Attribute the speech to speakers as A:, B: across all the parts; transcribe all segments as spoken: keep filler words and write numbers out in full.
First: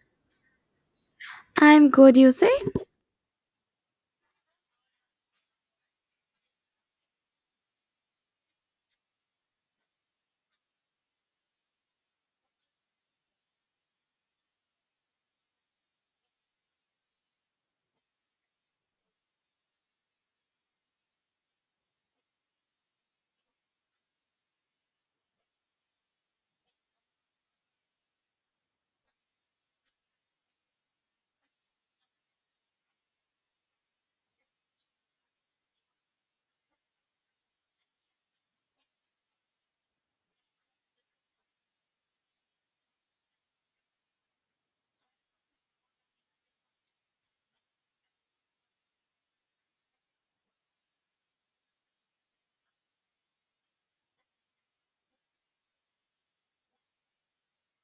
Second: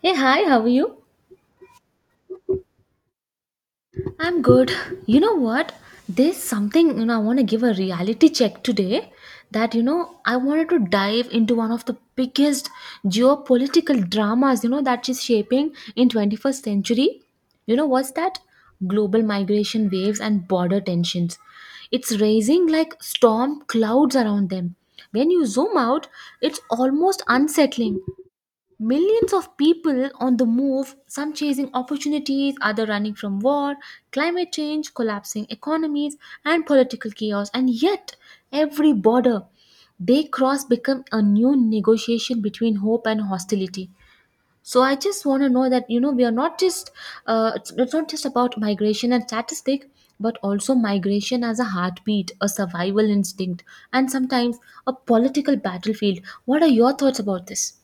A: Hey, hi, how are you?
B: I'm good, you say?
A: I'm good. You know what? There's something, you know, I want to give a reality check today that, you know, I wanted to dive into one of the biggest geopolitical dramas, you know, that is shaping in twenty-first century. You know, what's that? Global migration waves and border tensions. It's raising like storm clouds around them. When you zoom out, it's almost unsettling. Millions of people on the move, some chasing opportunities, other running from war, climate change, collapsing economies, and political chaos. And yet, every border they cross become a new negotiation between hope and hostility. So I just want to know that you know we are not just uh, it's, it's not just about migration and statistic, but also migration as a heartbeat, a survival instinct, and sometimes a political battlefield. What are your thoughts about this?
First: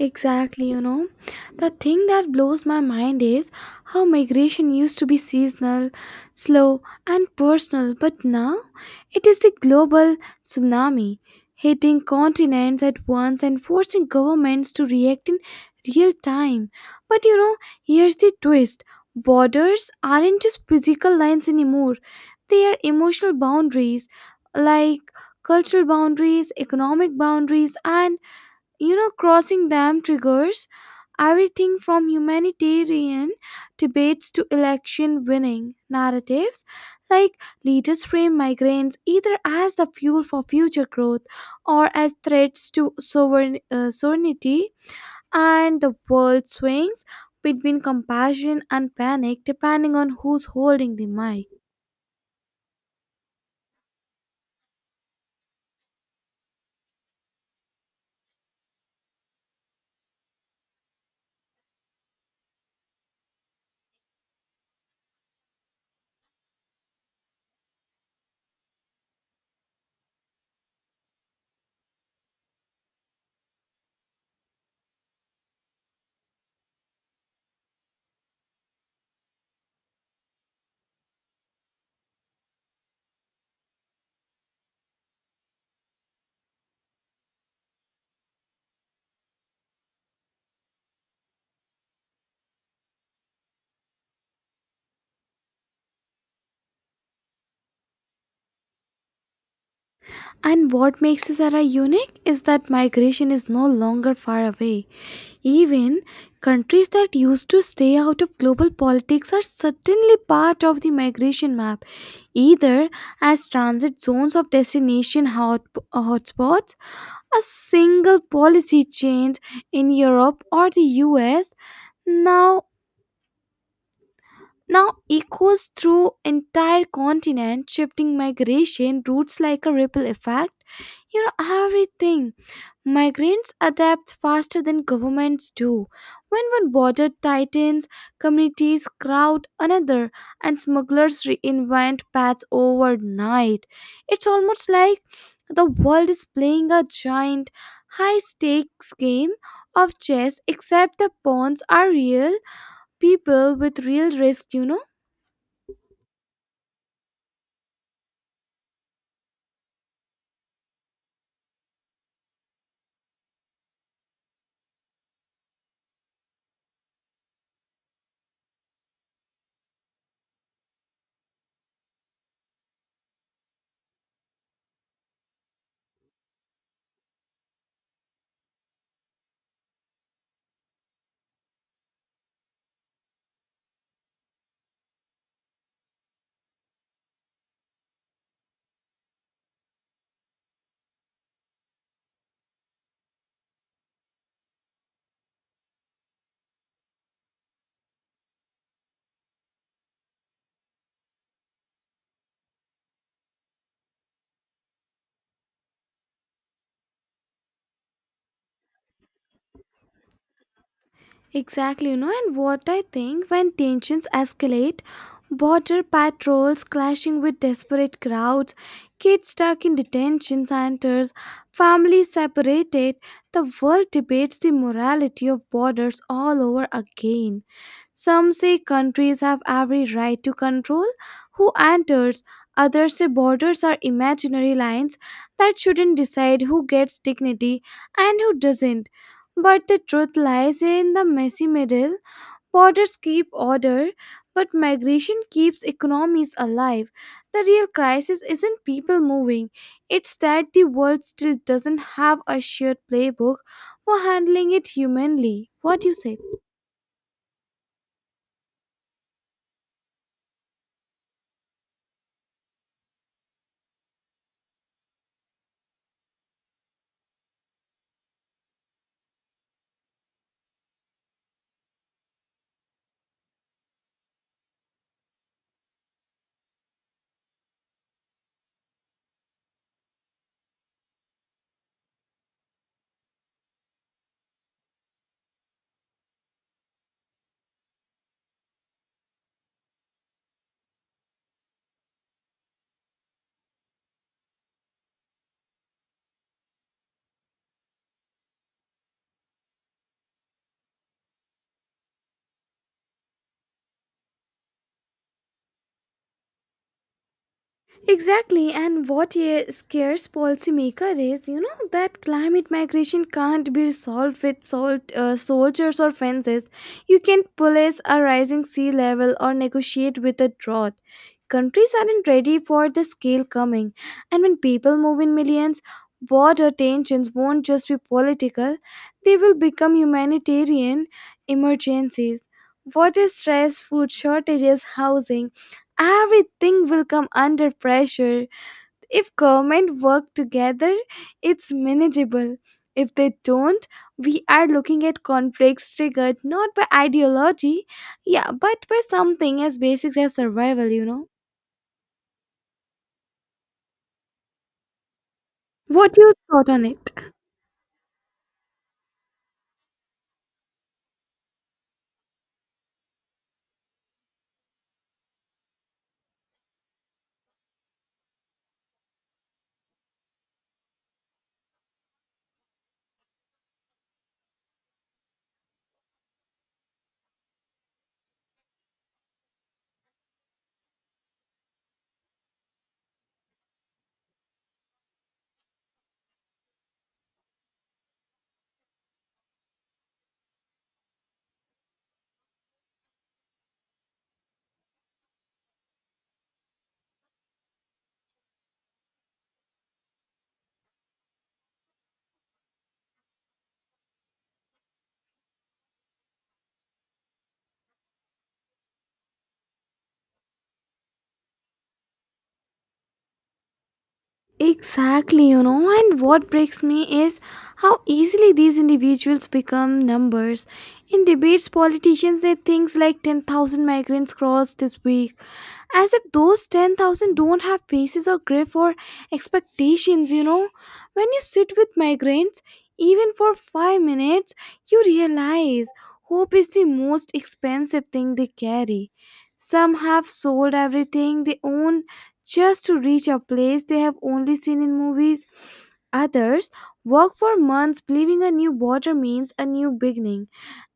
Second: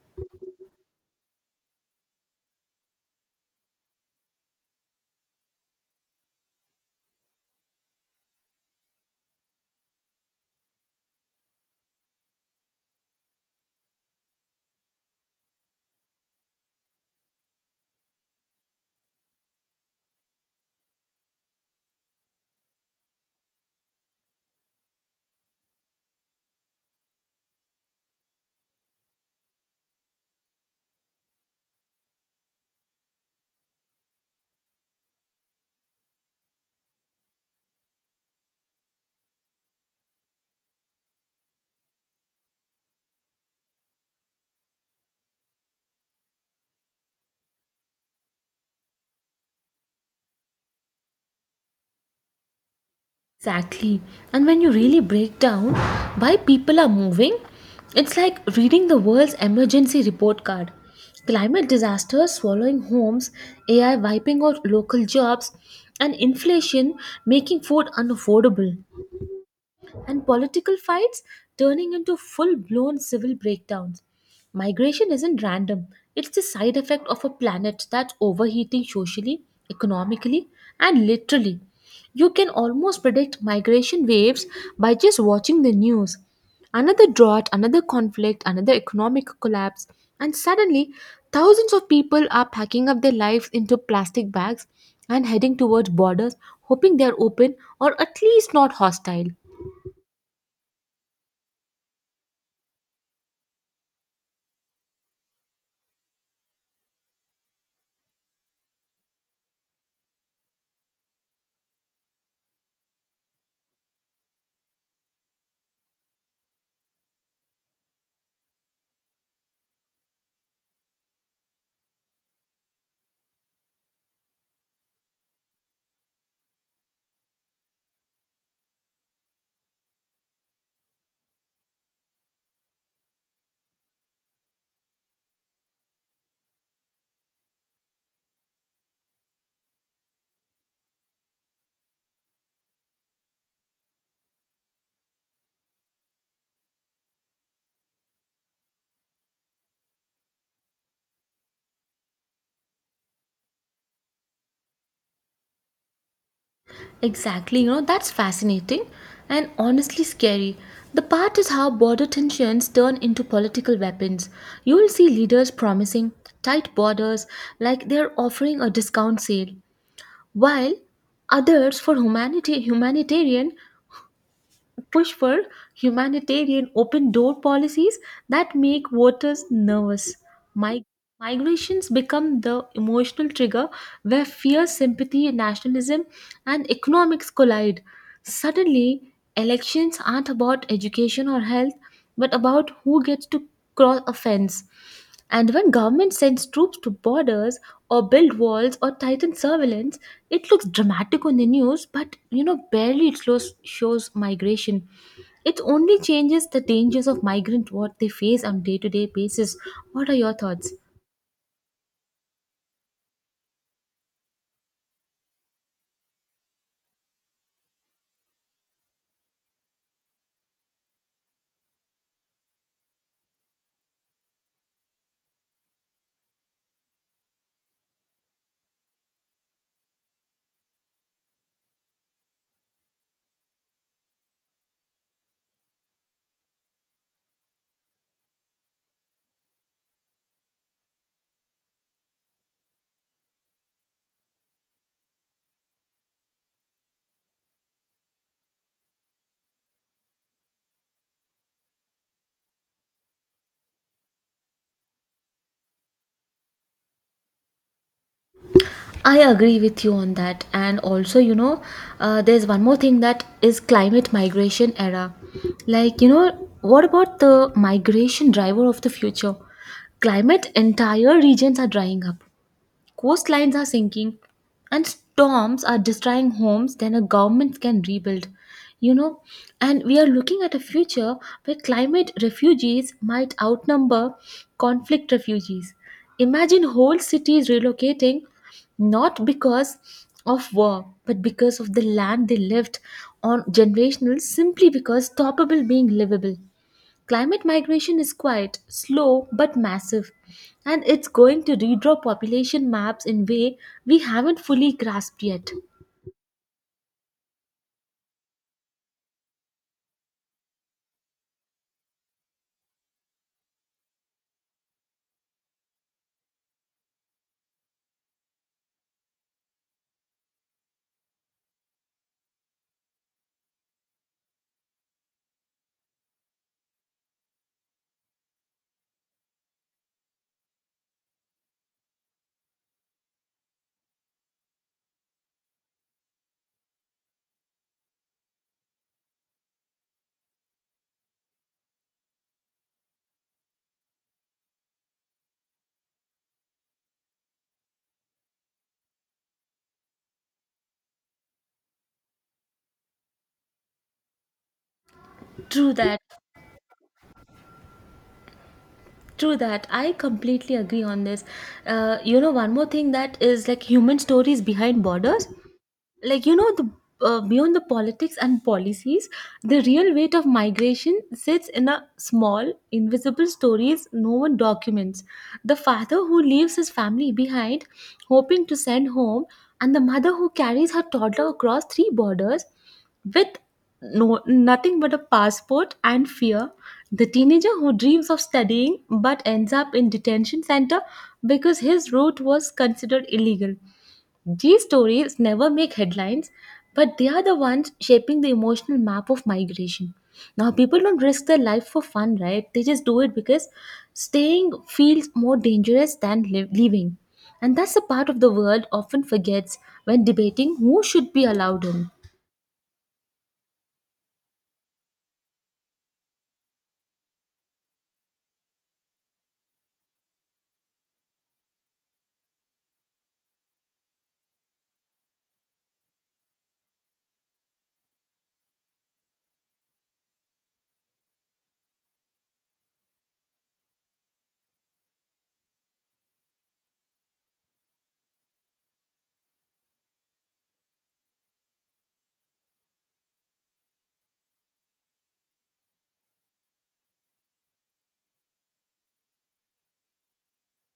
B: Exactly, you know. The thing that blows my mind is how migration used to be seasonal, slow, and personal, but now it is the global tsunami hitting continents at once and forcing governments to react in real time. But you know, here's the twist borders aren't just physical lines anymore, they are emotional boundaries like cultural boundaries, economic boundaries, and you know, crossing them triggers everything from humanitarian debates to election winning narratives. Like, leaders frame migrants either as the fuel for future growth or as threats to sovereign, uh, sovereignty, and the world swings between compassion and panic depending on who's holding the mic.
A: Exactly. And when you really break down why people are moving, it's like reading the world's emergency report card. Climate disasters swallowing homes, A I wiping out local jobs, and inflation making food unaffordable and political fights turning into full blown civil breakdowns. Migration isn't random, it's the side effect of a planet that's overheating socially, economically, and literally. You can almost predict migration waves by just watching the news. Another drought, another conflict, another economic collapse, and suddenly thousands of people are packing up their lives into plastic bags and heading towards borders, hoping they are open or at least not hostile.
B: And what makes this era unique is that migration is no longer far away. Even countries that used to stay out of global politics are suddenly part of the migration map, either as transit zones of destination hot, hotspots, a single policy change in Europe or the U S now now echoes through entire continent shifting migration routes like a ripple effect, you know, everything. Migrants adapt faster than governments do. When one border tightens, communities crowd another, and smugglers reinvent paths overnight. It's almost like the world is playing a giant, high stakes game of chess, except the pawns are real people with real risk, you know?
A: Exactly, you know, that's fascinating and honestly scary. The part is how border tensions turn into political weapons. You will see leaders promising tight borders like they're offering a discount sale, while others for humanity humanitarian push for humanitarian open door policies that make voters nervous. Mi- Migrations become the emotional trigger where fear, sympathy, nationalism, and economics collide. Suddenly, elections aren't about education or health, but about who gets to cross a fence. And when government sends troops to borders or build walls or tighten surveillance, it looks dramatic on the news, but you know barely it shows, shows migration. It only changes the dangers of migrant what they face on day-to-day basis. What are your thoughts?
B: Exactly, you know, and what I think when tensions escalate, border patrols clashing with desperate crowds, kids stuck in detention centers, families separated, the world debates the morality of borders all over again. Some say countries have every right to control who enters, others say borders are imaginary lines that shouldn't decide who gets dignity and who doesn't. But the truth lies in the messy middle. Borders keep order, but migration keeps economies alive. The real crisis isn't people moving, it's that the world still doesn't have a shared playbook for handling it humanly. What do you say?
A: I agree with you on that, and also you know uh, there's one more thing that is climate migration era. Like you know what about the migration driver of the future? Climate entire regions are drying up. Coastlines are sinking and storms are destroying homes than a government can rebuild. You know, and we are looking at a future where climate refugees might outnumber conflict refugees. Imagine whole cities relocating not because of war but because of the land they lived on generational simply because stoppable being livable. Climate migration is quite slow but massive, and it's going to redraw population maps in way we haven't fully grasped yet.
B: Exactly, and what a scares policymaker is, you know, that climate migration can't be resolved with sol- uh, soldiers or fences. You can police a rising sea level or negotiate with a drought. Countries aren't ready for the scale coming, and when people move in millions, border tensions won't just be political; they will become humanitarian emergencies. Water stress, food shortages, housing everything will come under pressure. If government work together, it's manageable. If they don't, we are looking at conflicts triggered not by ideology, yeah, but by something as basic as survival, you know.
A: True
B: What
A: that.
B: you thought on it?
A: True that. I completely agree on this. Uh, you know, one more thing that is like human stories behind borders. Like you know the uh, beyond the politics and policies the real weight of migration sits in a small invisible stories no one documents the father who leaves his family behind hoping to send home and the mother who carries her toddler across three borders with no nothing but a passport and fear the teenager who dreams of studying but ends up in detention center because his route was considered illegal. These stories never make headlines, but they are the ones shaping the emotional map of migration. Now, people don't risk their life for fun, right? They just do it because staying feels more dangerous than li- leaving. And that's a part of the world often forgets when debating who should be allowed in.
B: Exactly, you know, and what breaks me is how easily these individuals become numbers. In debates, politicians say things like ten thousand migrants crossed this week, as if those ten thousand don't have faces or grief or expectations, you know. When you sit with migrants, even for five minutes, you realize hope is the most expensive thing they carry. Some have sold everything they own just to reach a place they have only seen in movies. Others walk for months believing a new border means a new beginning,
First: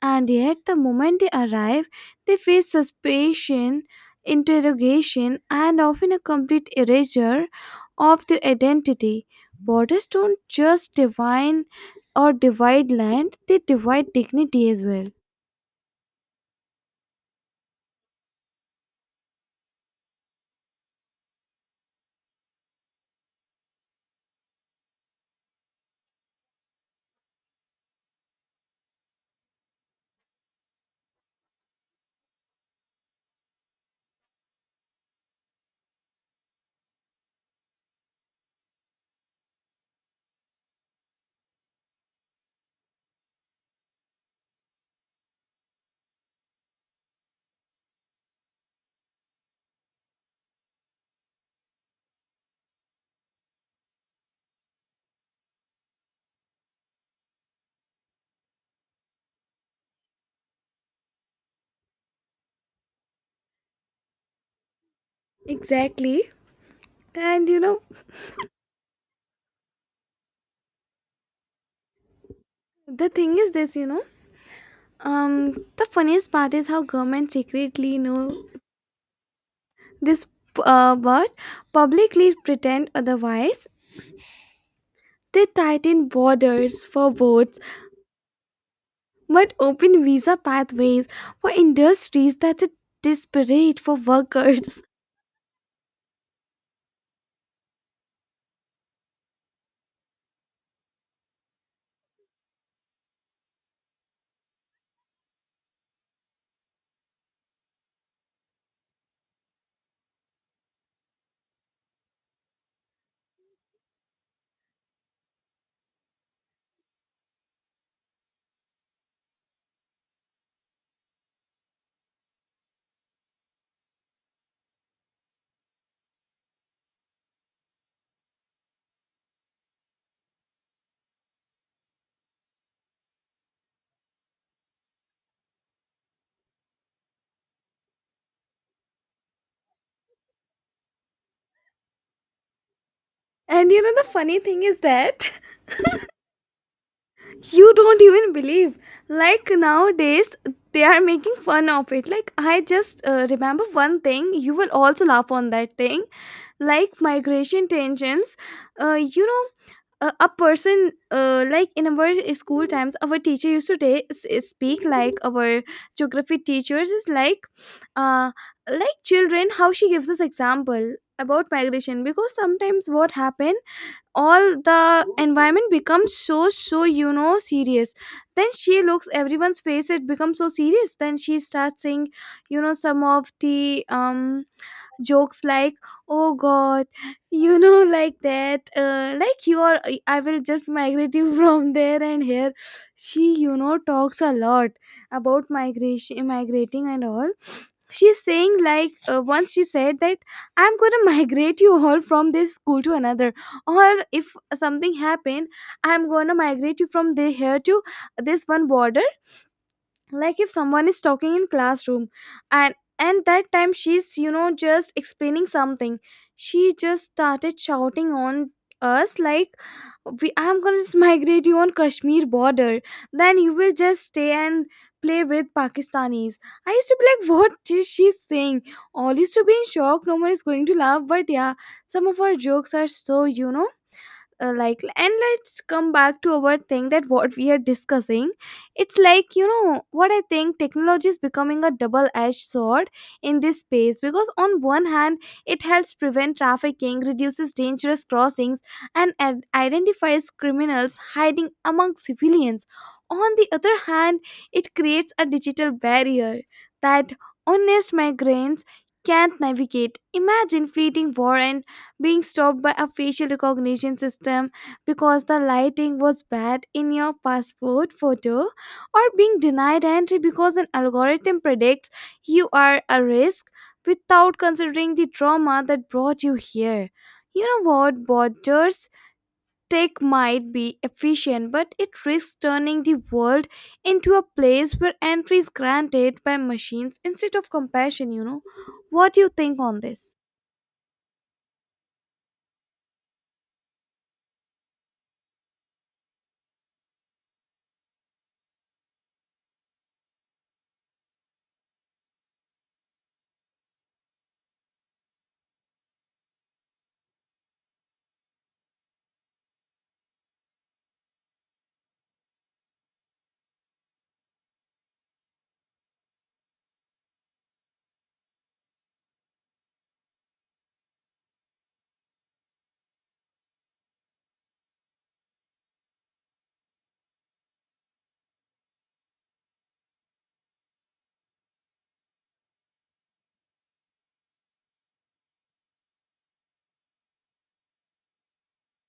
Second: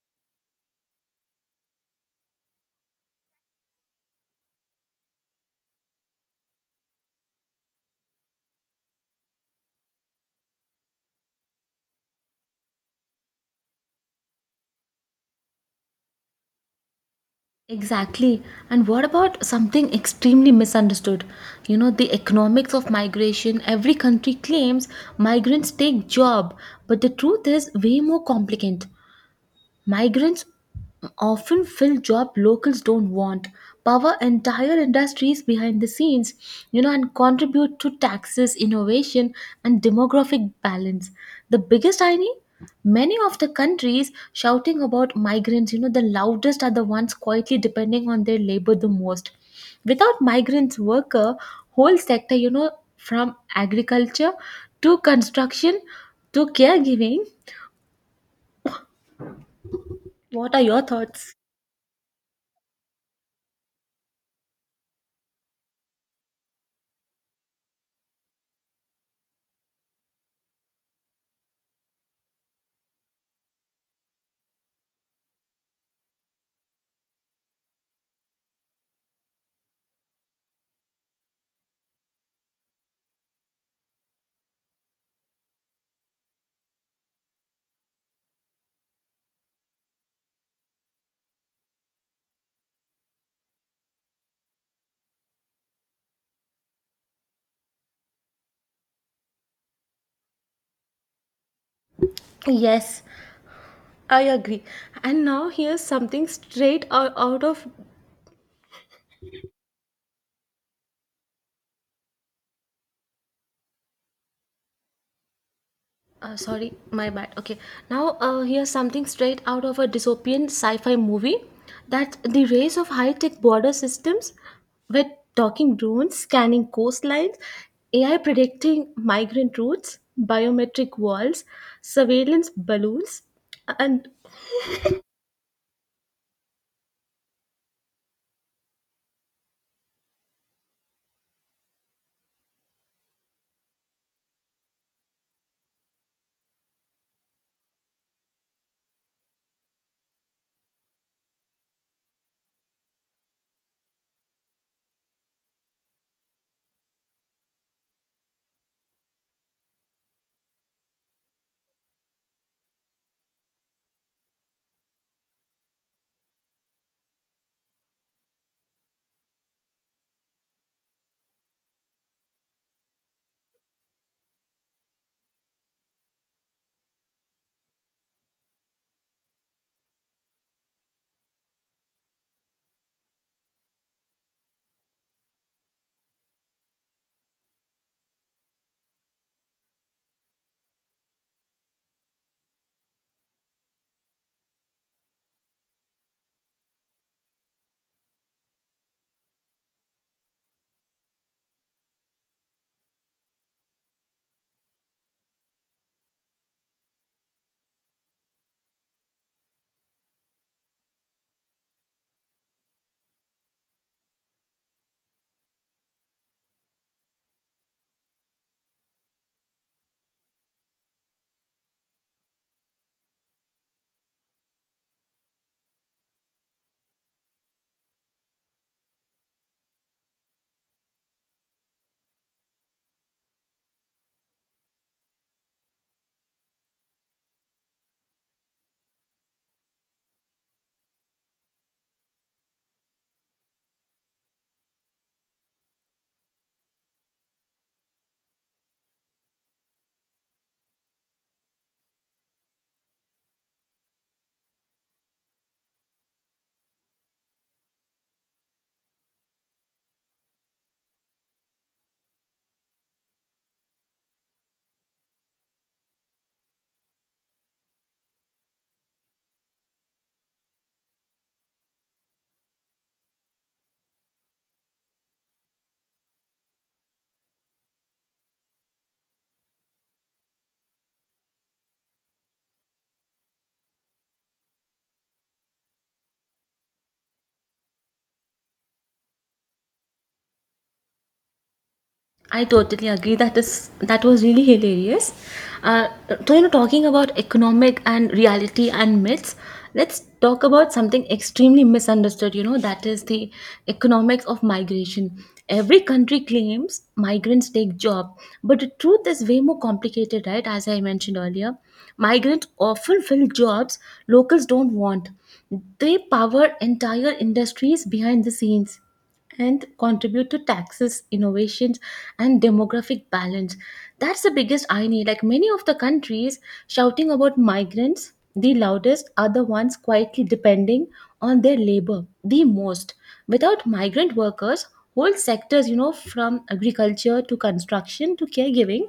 B: and yet the moment they arrive, they face suspicion, interrogation, and often a complete erasure of their identity. Borders don't just divine or divide land, they divide dignity as well.
A: Exactly. And what about something extremely misunderstood? You know, the economics of migration. Every country claims migrants take job, but the truth is way more complicated. Migrants often fill job locals don't want, power entire industries behind the scenes, you know, and contribute to taxes, innovation, and demographic balance. The biggest irony, many of the countries shouting about migrants, you know, the loudest are the ones quietly depending on their labor the most. Without migrants, worker whole sector, you know, from agriculture to construction to caregiving. What are your thoughts?
B: Exactly. And you know, the thing is this, you know, Um, the funniest part is how government secretly know this uh, but publicly pretend otherwise. They tighten borders for boats but open visa pathways for industries that are desperate for workers.
A: Yes. I agree. And now here's something straight ou- out of. Uh, sorry, my bad. Okay. Now uh, here's something straight out of a dystopian sci fi movie that the race of high tech border systems with talking drones, scanning coastlines, A I predicting migrant routes, biometric walls, surveillance balloons, and
B: And you know the funny thing is that you don't even believe. Like nowadays, they are making fun of it. Like I just uh, remember one thing. You will also laugh on that thing like migration tensions, uh, you know, a, a person, uh, like in our school times our teacher used to ta- s- speak, like our geography teachers is like, uh, like children how she gives us example about migration, because sometimes what happen all the environment becomes so so you know serious, then she looks everyone's face it becomes so serious, then she starts saying you know some of the um jokes like oh god you know like that, uh, like you are I will just migrate you from there and here, she you know talks a lot about migration migrating and all. She's saying like, uh, once she said that I'm going to migrate you all from this school to another, or if something happened I'm going to migrate you from there here to this one border. Like if someone is talking in classroom, and and that time she's you know just explaining something, she just started shouting on us like, we I'm gonna just migrate you on Kashmir border, then you will just stay and play with Pakistanis. I used to be like what is she saying, all used to be in shock, no one is going to laugh, but yeah, some of our jokes are so you know, uh, like, and let's come back to our thing that what we are discussing. It's like you know what I think technology is becoming a double edged sword in this space, because on one hand it helps prevent trafficking, reduces dangerous crossings, and ad- identifies criminals hiding among civilians. On the other hand it creates a digital barrier that honest migrants can't navigate. Imagine fleeing war and being stopped by a facial recognition system because the lighting was bad in your passport photo, or being denied entry because an algorithm predicts you are a risk without considering the trauma that brought you here. You know what? Borders tech might be efficient, but it risks turning the world into a place where entry is granted by machines instead of compassion, you know. What do you think on this?
A: I totally agree. That is that was really hilarious. Uh, so you know, talking about economic and reality and myths, let's talk about something extremely misunderstood. You know, that is the economics of migration. Every country claims migrants take job, but the truth is way more complicated, right? As I mentioned earlier, migrants often fill jobs locals don't want. They power entire industries behind the scenes and contribute to taxes, innovations, and demographic balance. That's the biggest irony. Like many of the countries shouting about migrants, the loudest are the ones quietly depending on their labor the most. Without migrant workers, whole sectors, you know, from agriculture to construction to caregiving,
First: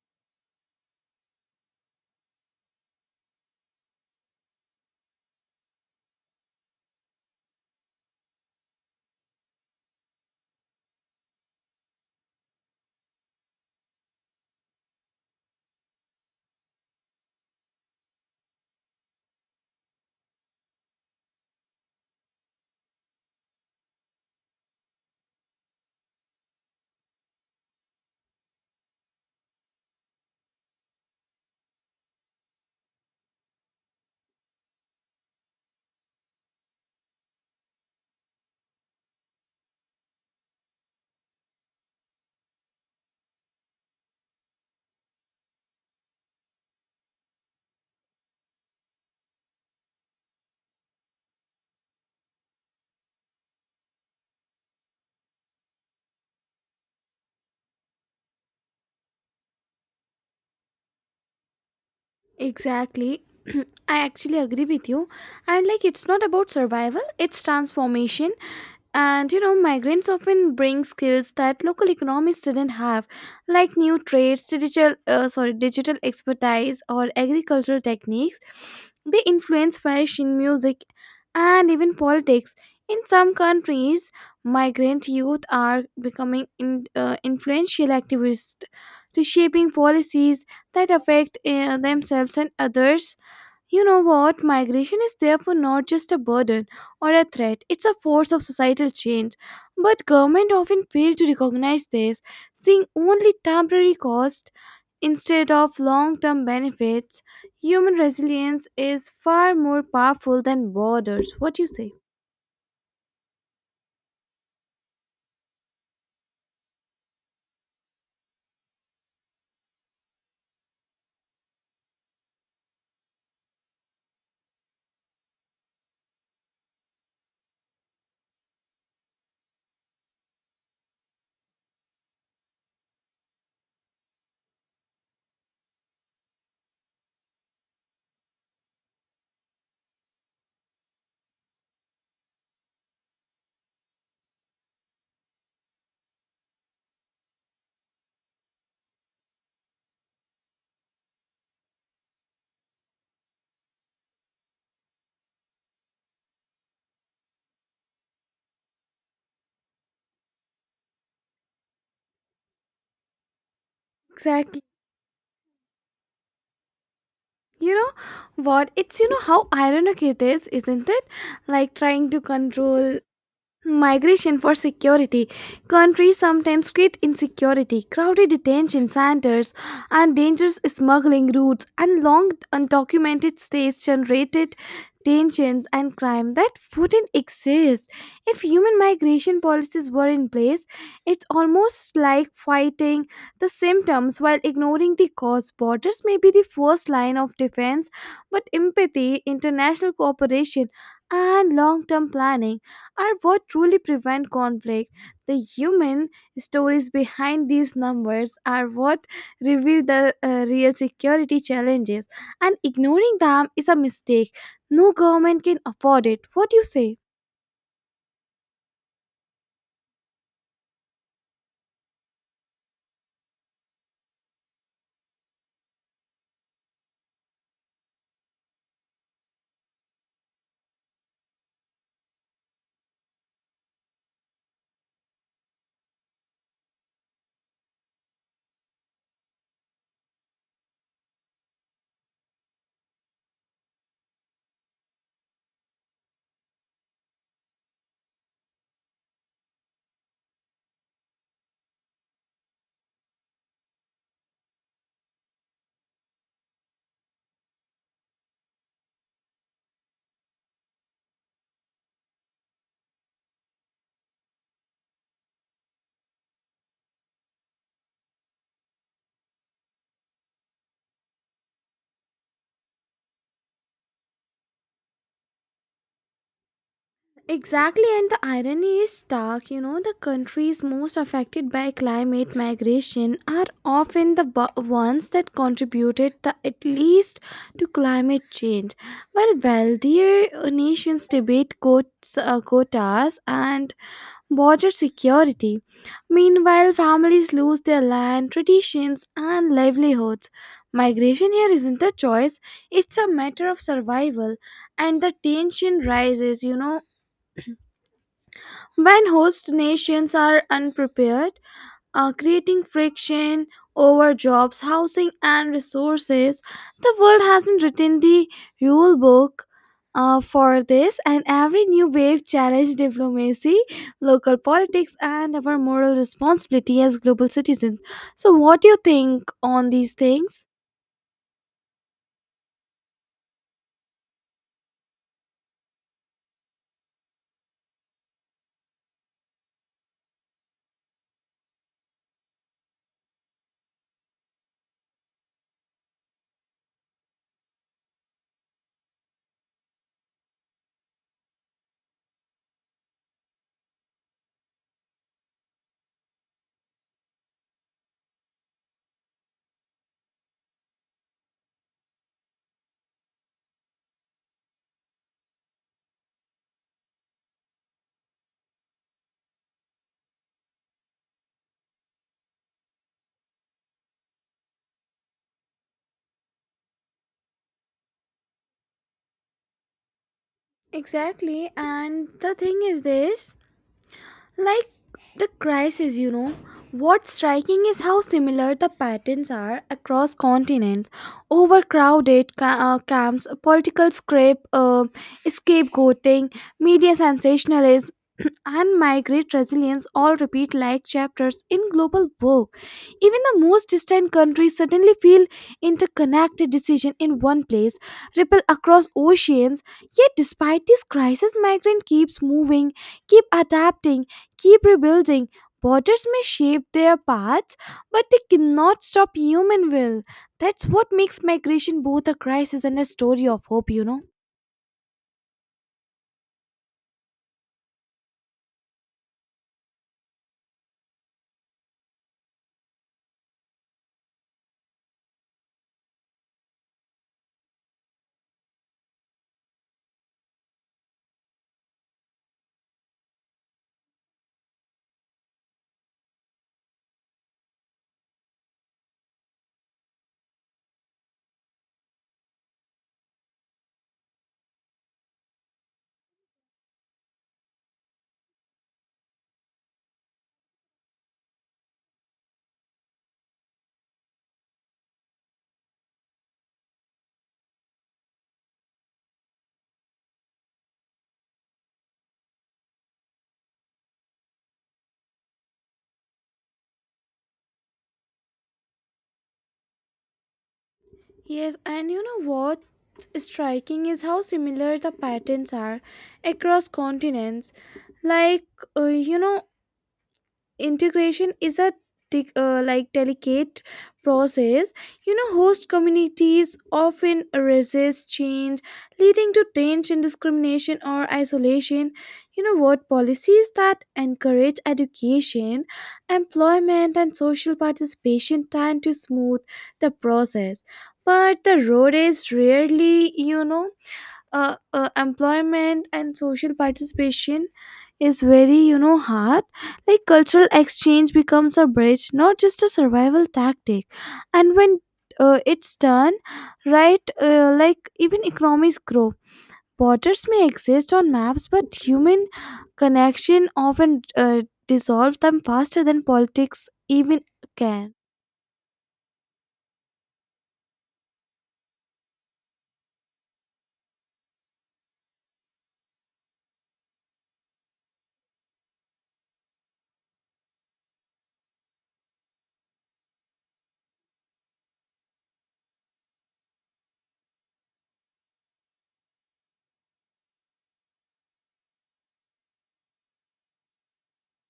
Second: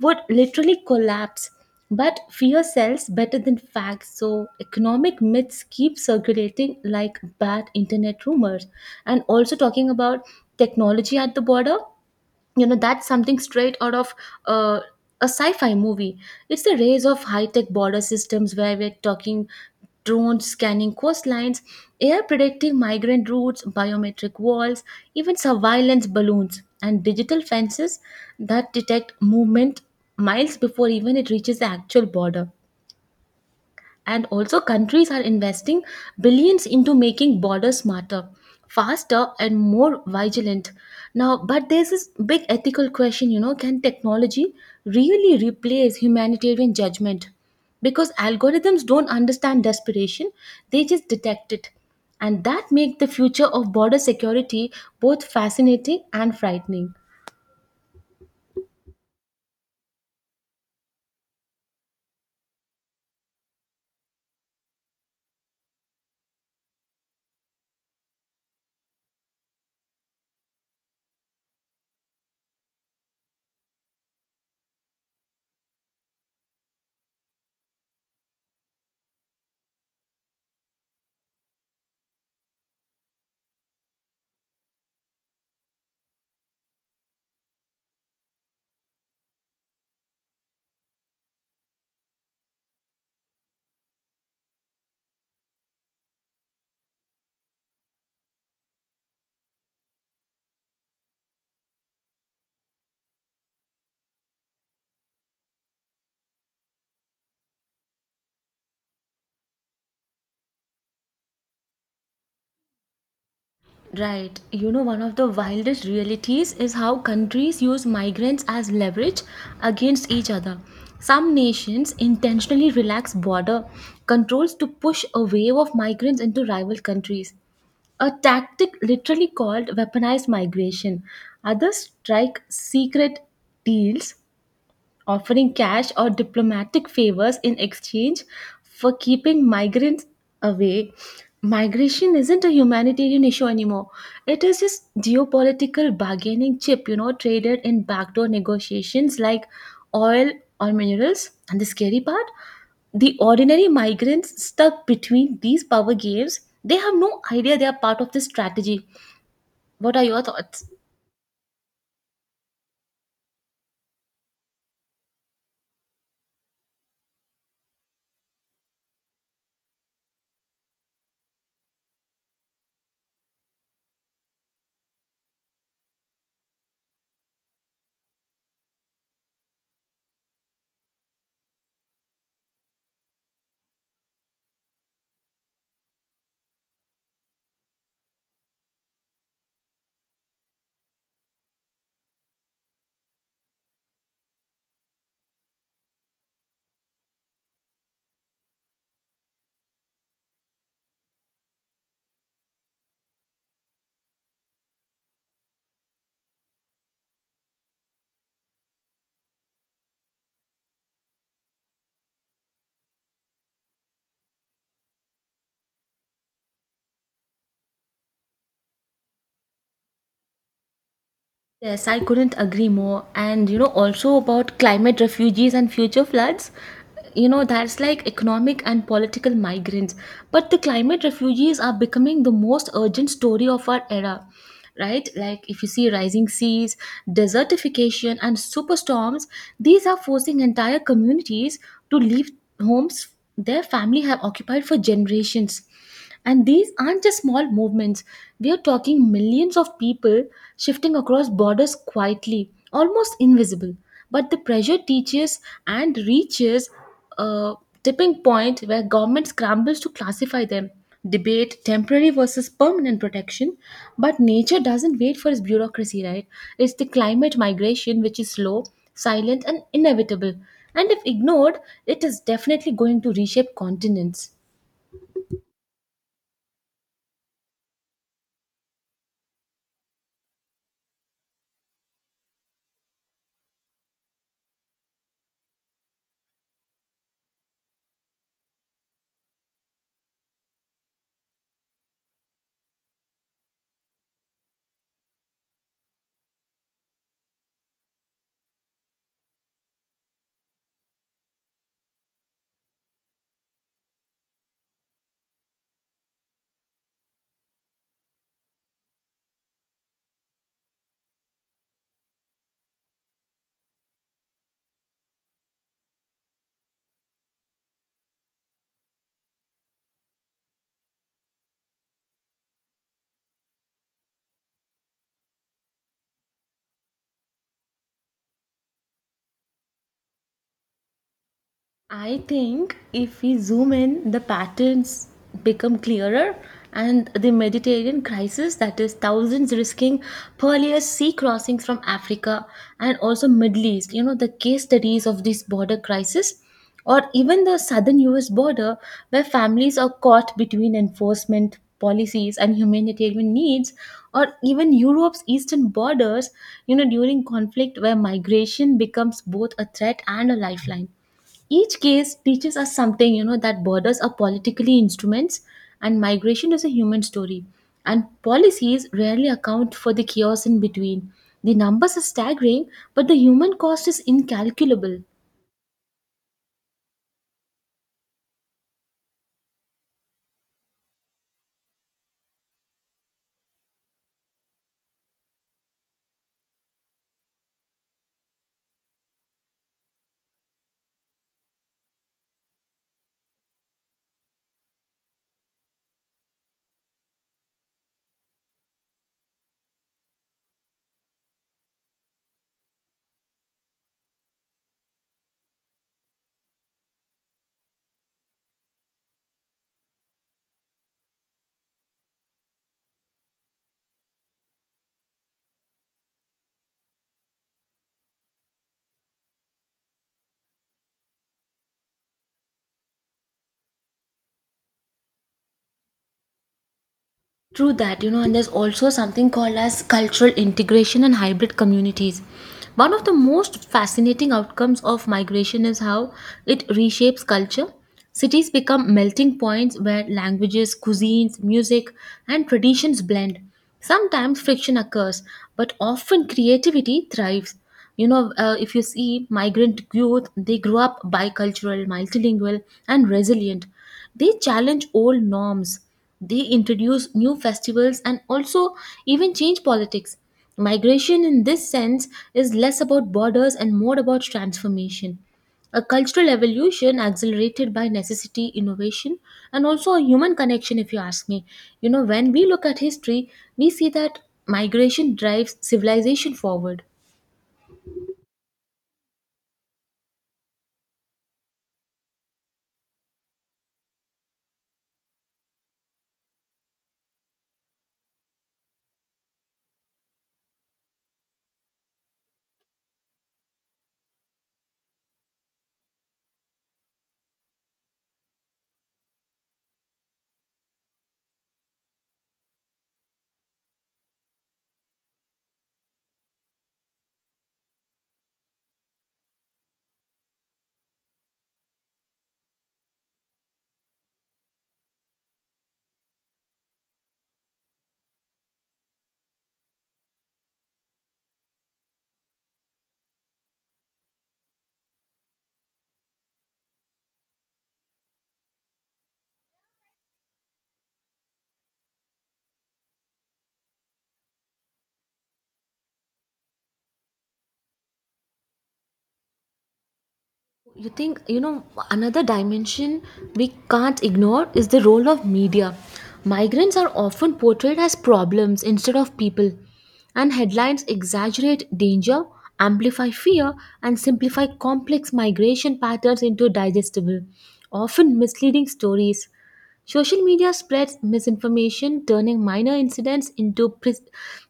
A: would literally collapse. But fear sells better than facts, so economic myths keep circulating like bad internet rumors. And also talking about technology at the border, you know that's something straight out of uh, a sci-fi movie. It's the rise of high-tech border systems where we're talking drones scanning coastlines, air predicting migrant routes, biometric walls, even surveillance balloons and digital fences that detect movement miles before even it reaches the actual border. And also, countries are investing billions into making borders smarter, faster, and more vigilant. Now, but there's this big ethical question, you know, can technology really replace humanitarian judgment? Because algorithms don't understand desperation, they just detect it. And that makes the future of border security both fascinating and frightening.
B: Exactly. I actually agree with you. And like it's not about survival, it's transformation. And you know, migrants often bring skills that local economies didn't have, like new trades, digital uh, sorry, digital expertise or agricultural techniques. They influence fashion, music, and even politics. In some countries, migrant youth are becoming in, uh, influential activists, reshaping policies that affect uh, themselves and others. You know what? Migration is therefore not just a burden or a threat, it's a force of societal change. But government often fail to recognize this, seeing only temporary cost instead of long-term benefits. Human resilience is far more powerful than borders. What do you say?
A: Right. You know, one of the wildest realities is how countries use migrants as leverage against each other. Some nations intentionally relax border controls to push a wave of migrants into rival countries, a tactic literally called weaponized migration. Others strike secret deals offering cash or diplomatic favors in exchange for keeping migrants away. Migration isn't a humanitarian issue anymore. It is just geopolitical bargaining chip, you know, traded in backdoor negotiations like oil or minerals. And the scary part, the ordinary migrants stuck between these power games, they have no idea they are part of this strategy. What are your thoughts?
B: Exactly. You know what? It's you know how ironic it is, isn't it? Like trying to control migration for security. Countries sometimes create insecurity, crowded detention centers, and dangerous smuggling routes, and long undocumented stays generated tensions and crime that wouldn't exist if human migration policies were in place. It's almost like fighting the symptoms while ignoring the cause. Borders may be the first line of defense, but empathy, international cooperation, and long term planning are what truly prevent conflict. The human stories behind these numbers are what reveal the uh, real security challenges, and ignoring them is a mistake. No government can afford it. What do you say?
A: Yes, I couldn't agree more. And you know, also about climate refugees and future floods, you know, that's like economic and political migrants. But the climate refugees are becoming the most urgent story of our era, right? Like if you see rising seas, desertification, and superstorms, these are forcing entire communities to leave homes their family have occupied for generations and these aren't just small movements. We are talking millions of people shifting across borders quietly, almost invisible. But the pressure teaches and reaches a tipping point where government scrambles to classify them. Debate temporary versus permanent protection, but nature doesn't wait for its bureaucracy, right? It's the climate migration which is slow, silent, and inevitable. And if ignored, it is definitely going to reshape continents.
B: Exactly, and the irony is stark. You know, the countries most affected by climate migration are often the bu- ones that contributed the at least to climate change, while wealthier uh, nations debate quotes, uh, quotas and border security. Meanwhile, families lose their land, traditions, and livelihoods. Migration here isn't a choice; it's a matter of survival, and the tension rises. You know when host nations are unprepared, uh, creating friction over jobs, housing, and resources, the world hasn't written the rule book, uh, for this, and every new wave challenges diplomacy, local politics, and our moral responsibility as global citizens. So, what do you think on these things?
A: I think if we zoom in, the patterns become clearer, and the Mediterranean crisis that is, thousands risking perilous sea crossings from Africa and also Middle East, you know, the case studies of this border crisis, or even the southern U S border, where families are caught between enforcement policies and humanitarian needs, or even Europe's eastern borders, you know, during conflict where migration becomes both a threat and a lifeline. Each case teaches us something, you know, that borders are politically instruments and migration is a human story. And policies rarely account for the chaos in between. The numbers are staggering, but the human cost is incalculable.
B: Exactly, and the thing is this. Like the crisis, you know, what's striking is how similar the patterns are across continents. Overcrowded ca- uh, camps, political scrape, uh, scapegoating, media sensationalism, and migrate resilience all repeat like chapters in global book. Even the most distant countries suddenly feel interconnected, decision in one place, ripple across oceans. Yet despite this crisis, migrant keeps moving, keep adapting, keep rebuilding. Borders may shape their paths, but they cannot stop human will. That's what makes migration both a crisis and a story of hope, you know.
A: True that, you know, and there's also something called as cultural integration and hybrid communities. One of the most fascinating outcomes of migration is how it reshapes culture. Cities become melting points where languages, cuisines, music, and traditions blend. Sometimes friction occurs, but often creativity thrives. You know, uh, if you see migrant youth, they grow up bicultural, multilingual, and resilient. They challenge old norms, they introduce new festivals, and also even change politics. Migration, in this sense, is less about borders and more about transformation. A cultural evolution accelerated by necessity, innovation, and also a human connection, if you ask me. You know, when we look at history, we see that migration drives civilization forward.
B: Yes, and you know what's striking is how similar the patterns are across continents. Like, uh, you know, integration is a tic- uh, like delicate process. You know host communities often resist change, leading to tension, discrimination, or isolation. You know what, policies that encourage education, employment, and social participation tend to smooth the process, but the road is rarely you know, uh, uh, employment and social participation is very you know hard. Like cultural exchange becomes a bridge, not just a survival tactic, and when uh, it's done right, uh, like even economies grow. Borders may exist on maps, but human connection often uh, dissolve them faster than politics even can.
A: You think, you know, another dimension we can't ignore is the role of media. Migrants are often portrayed as problems instead of people, and headlines exaggerate danger, amplify fear, and simplify complex migration patterns into digestible, often misleading stories. Social media spreads misinformation, turning minor incidents into pre-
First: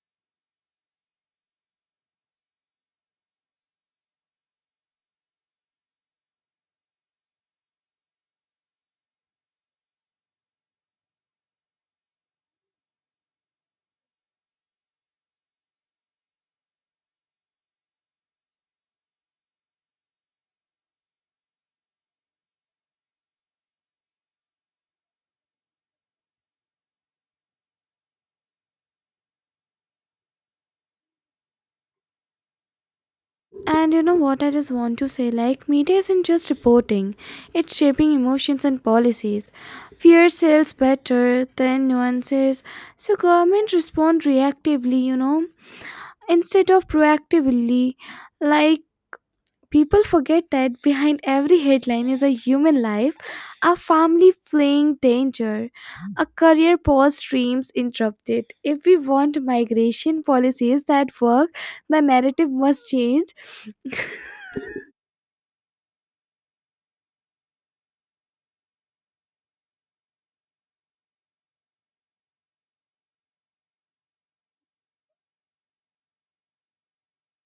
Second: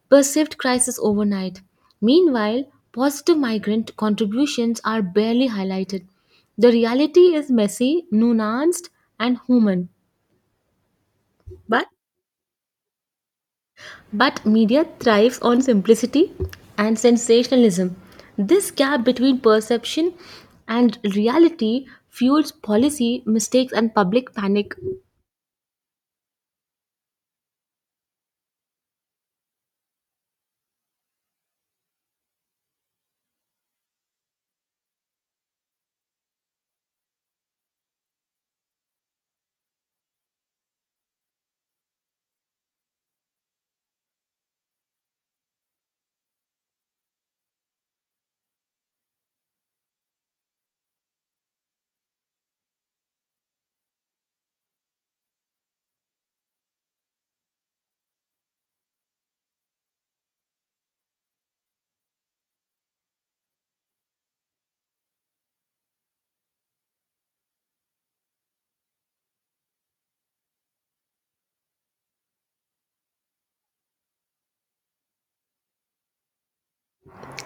A: perceived crises overnight. Meanwhile, positive migrant contributions are barely highlighted. The reality is messy, nuanced, and human. But, but media thrives on simplicity and sensationalism. This gap between perception and reality fuels policy mistakes and public panic.
B: And you know what I just want to say, like, media isn't just reporting, it's shaping emotions and policies. Fear sells better than nuances, so government respond reactively, you know, instead of proactively. Like, people forget that behind every headline is a human life, a family fleeing danger, a career pause, dreams interrupted. If we want migration policies that work, the narrative must change.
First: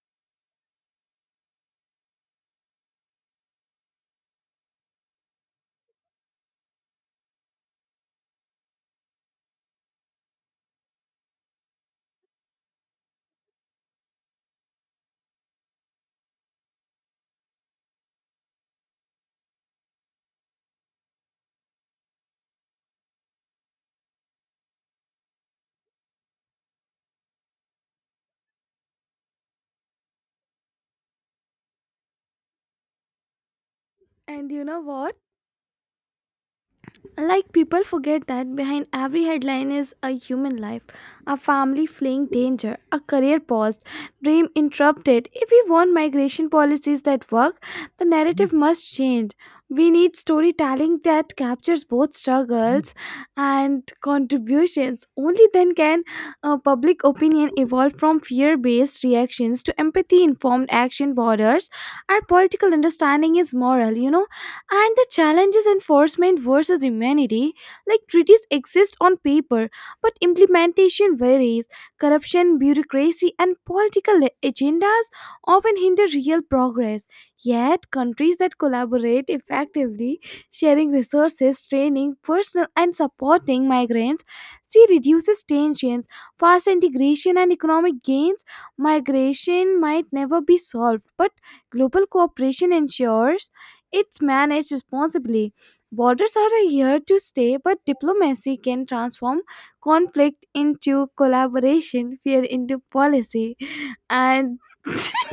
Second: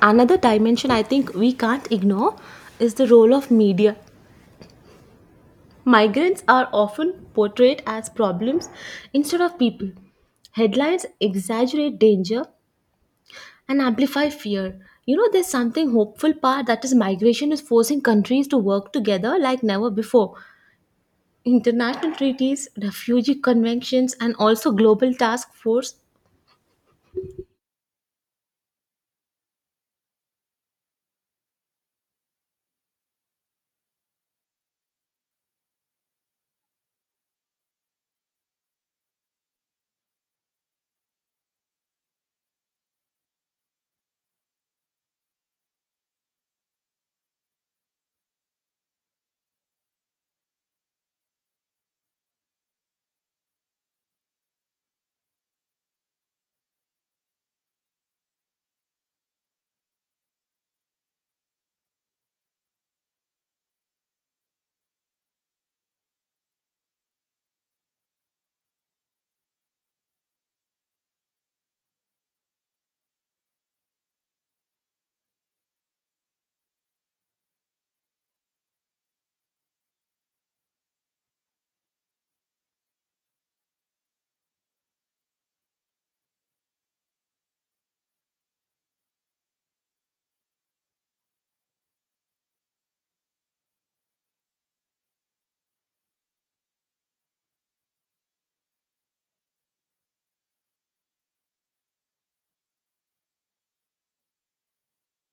A: Another dimension I think we can't ignore is the role of media. Migrants are often portrayed as problems instead of people. Headlines exaggerate danger and amplify fear. You know, there's something hopeful part that is migration is forcing countries to work together like never before. International treaties, refugee conventions, and also global task force.
B: And you know what? Like people forget that behind every headline is a human life, a family fleeing danger, a career paused, dream interrupted. If we want migration policies that work, the narrative must change. We need storytelling that captures both struggles and contributions. Only then can uh, public opinion evolve from fear based reactions to empathy informed action borders. Our political understanding is moral, you know. And the challenges enforcement versus humanity, like treaties exist on paper, but implementation varies. Corruption, bureaucracy, and political agendas often hinder real progress. Yet, countries that collaborate effectively, sharing resources, training, personal, and supporting migrants, see reduces tensions, fast integration, and economic gains. Migration might never be solved, but global cooperation ensures it's managed responsibly. Borders are here to stay, but diplomacy can transform conflict into collaboration, fear into policy, and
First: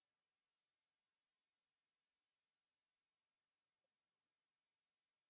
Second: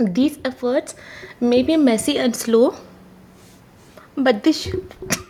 A: These efforts may be messy and slow, but they sh-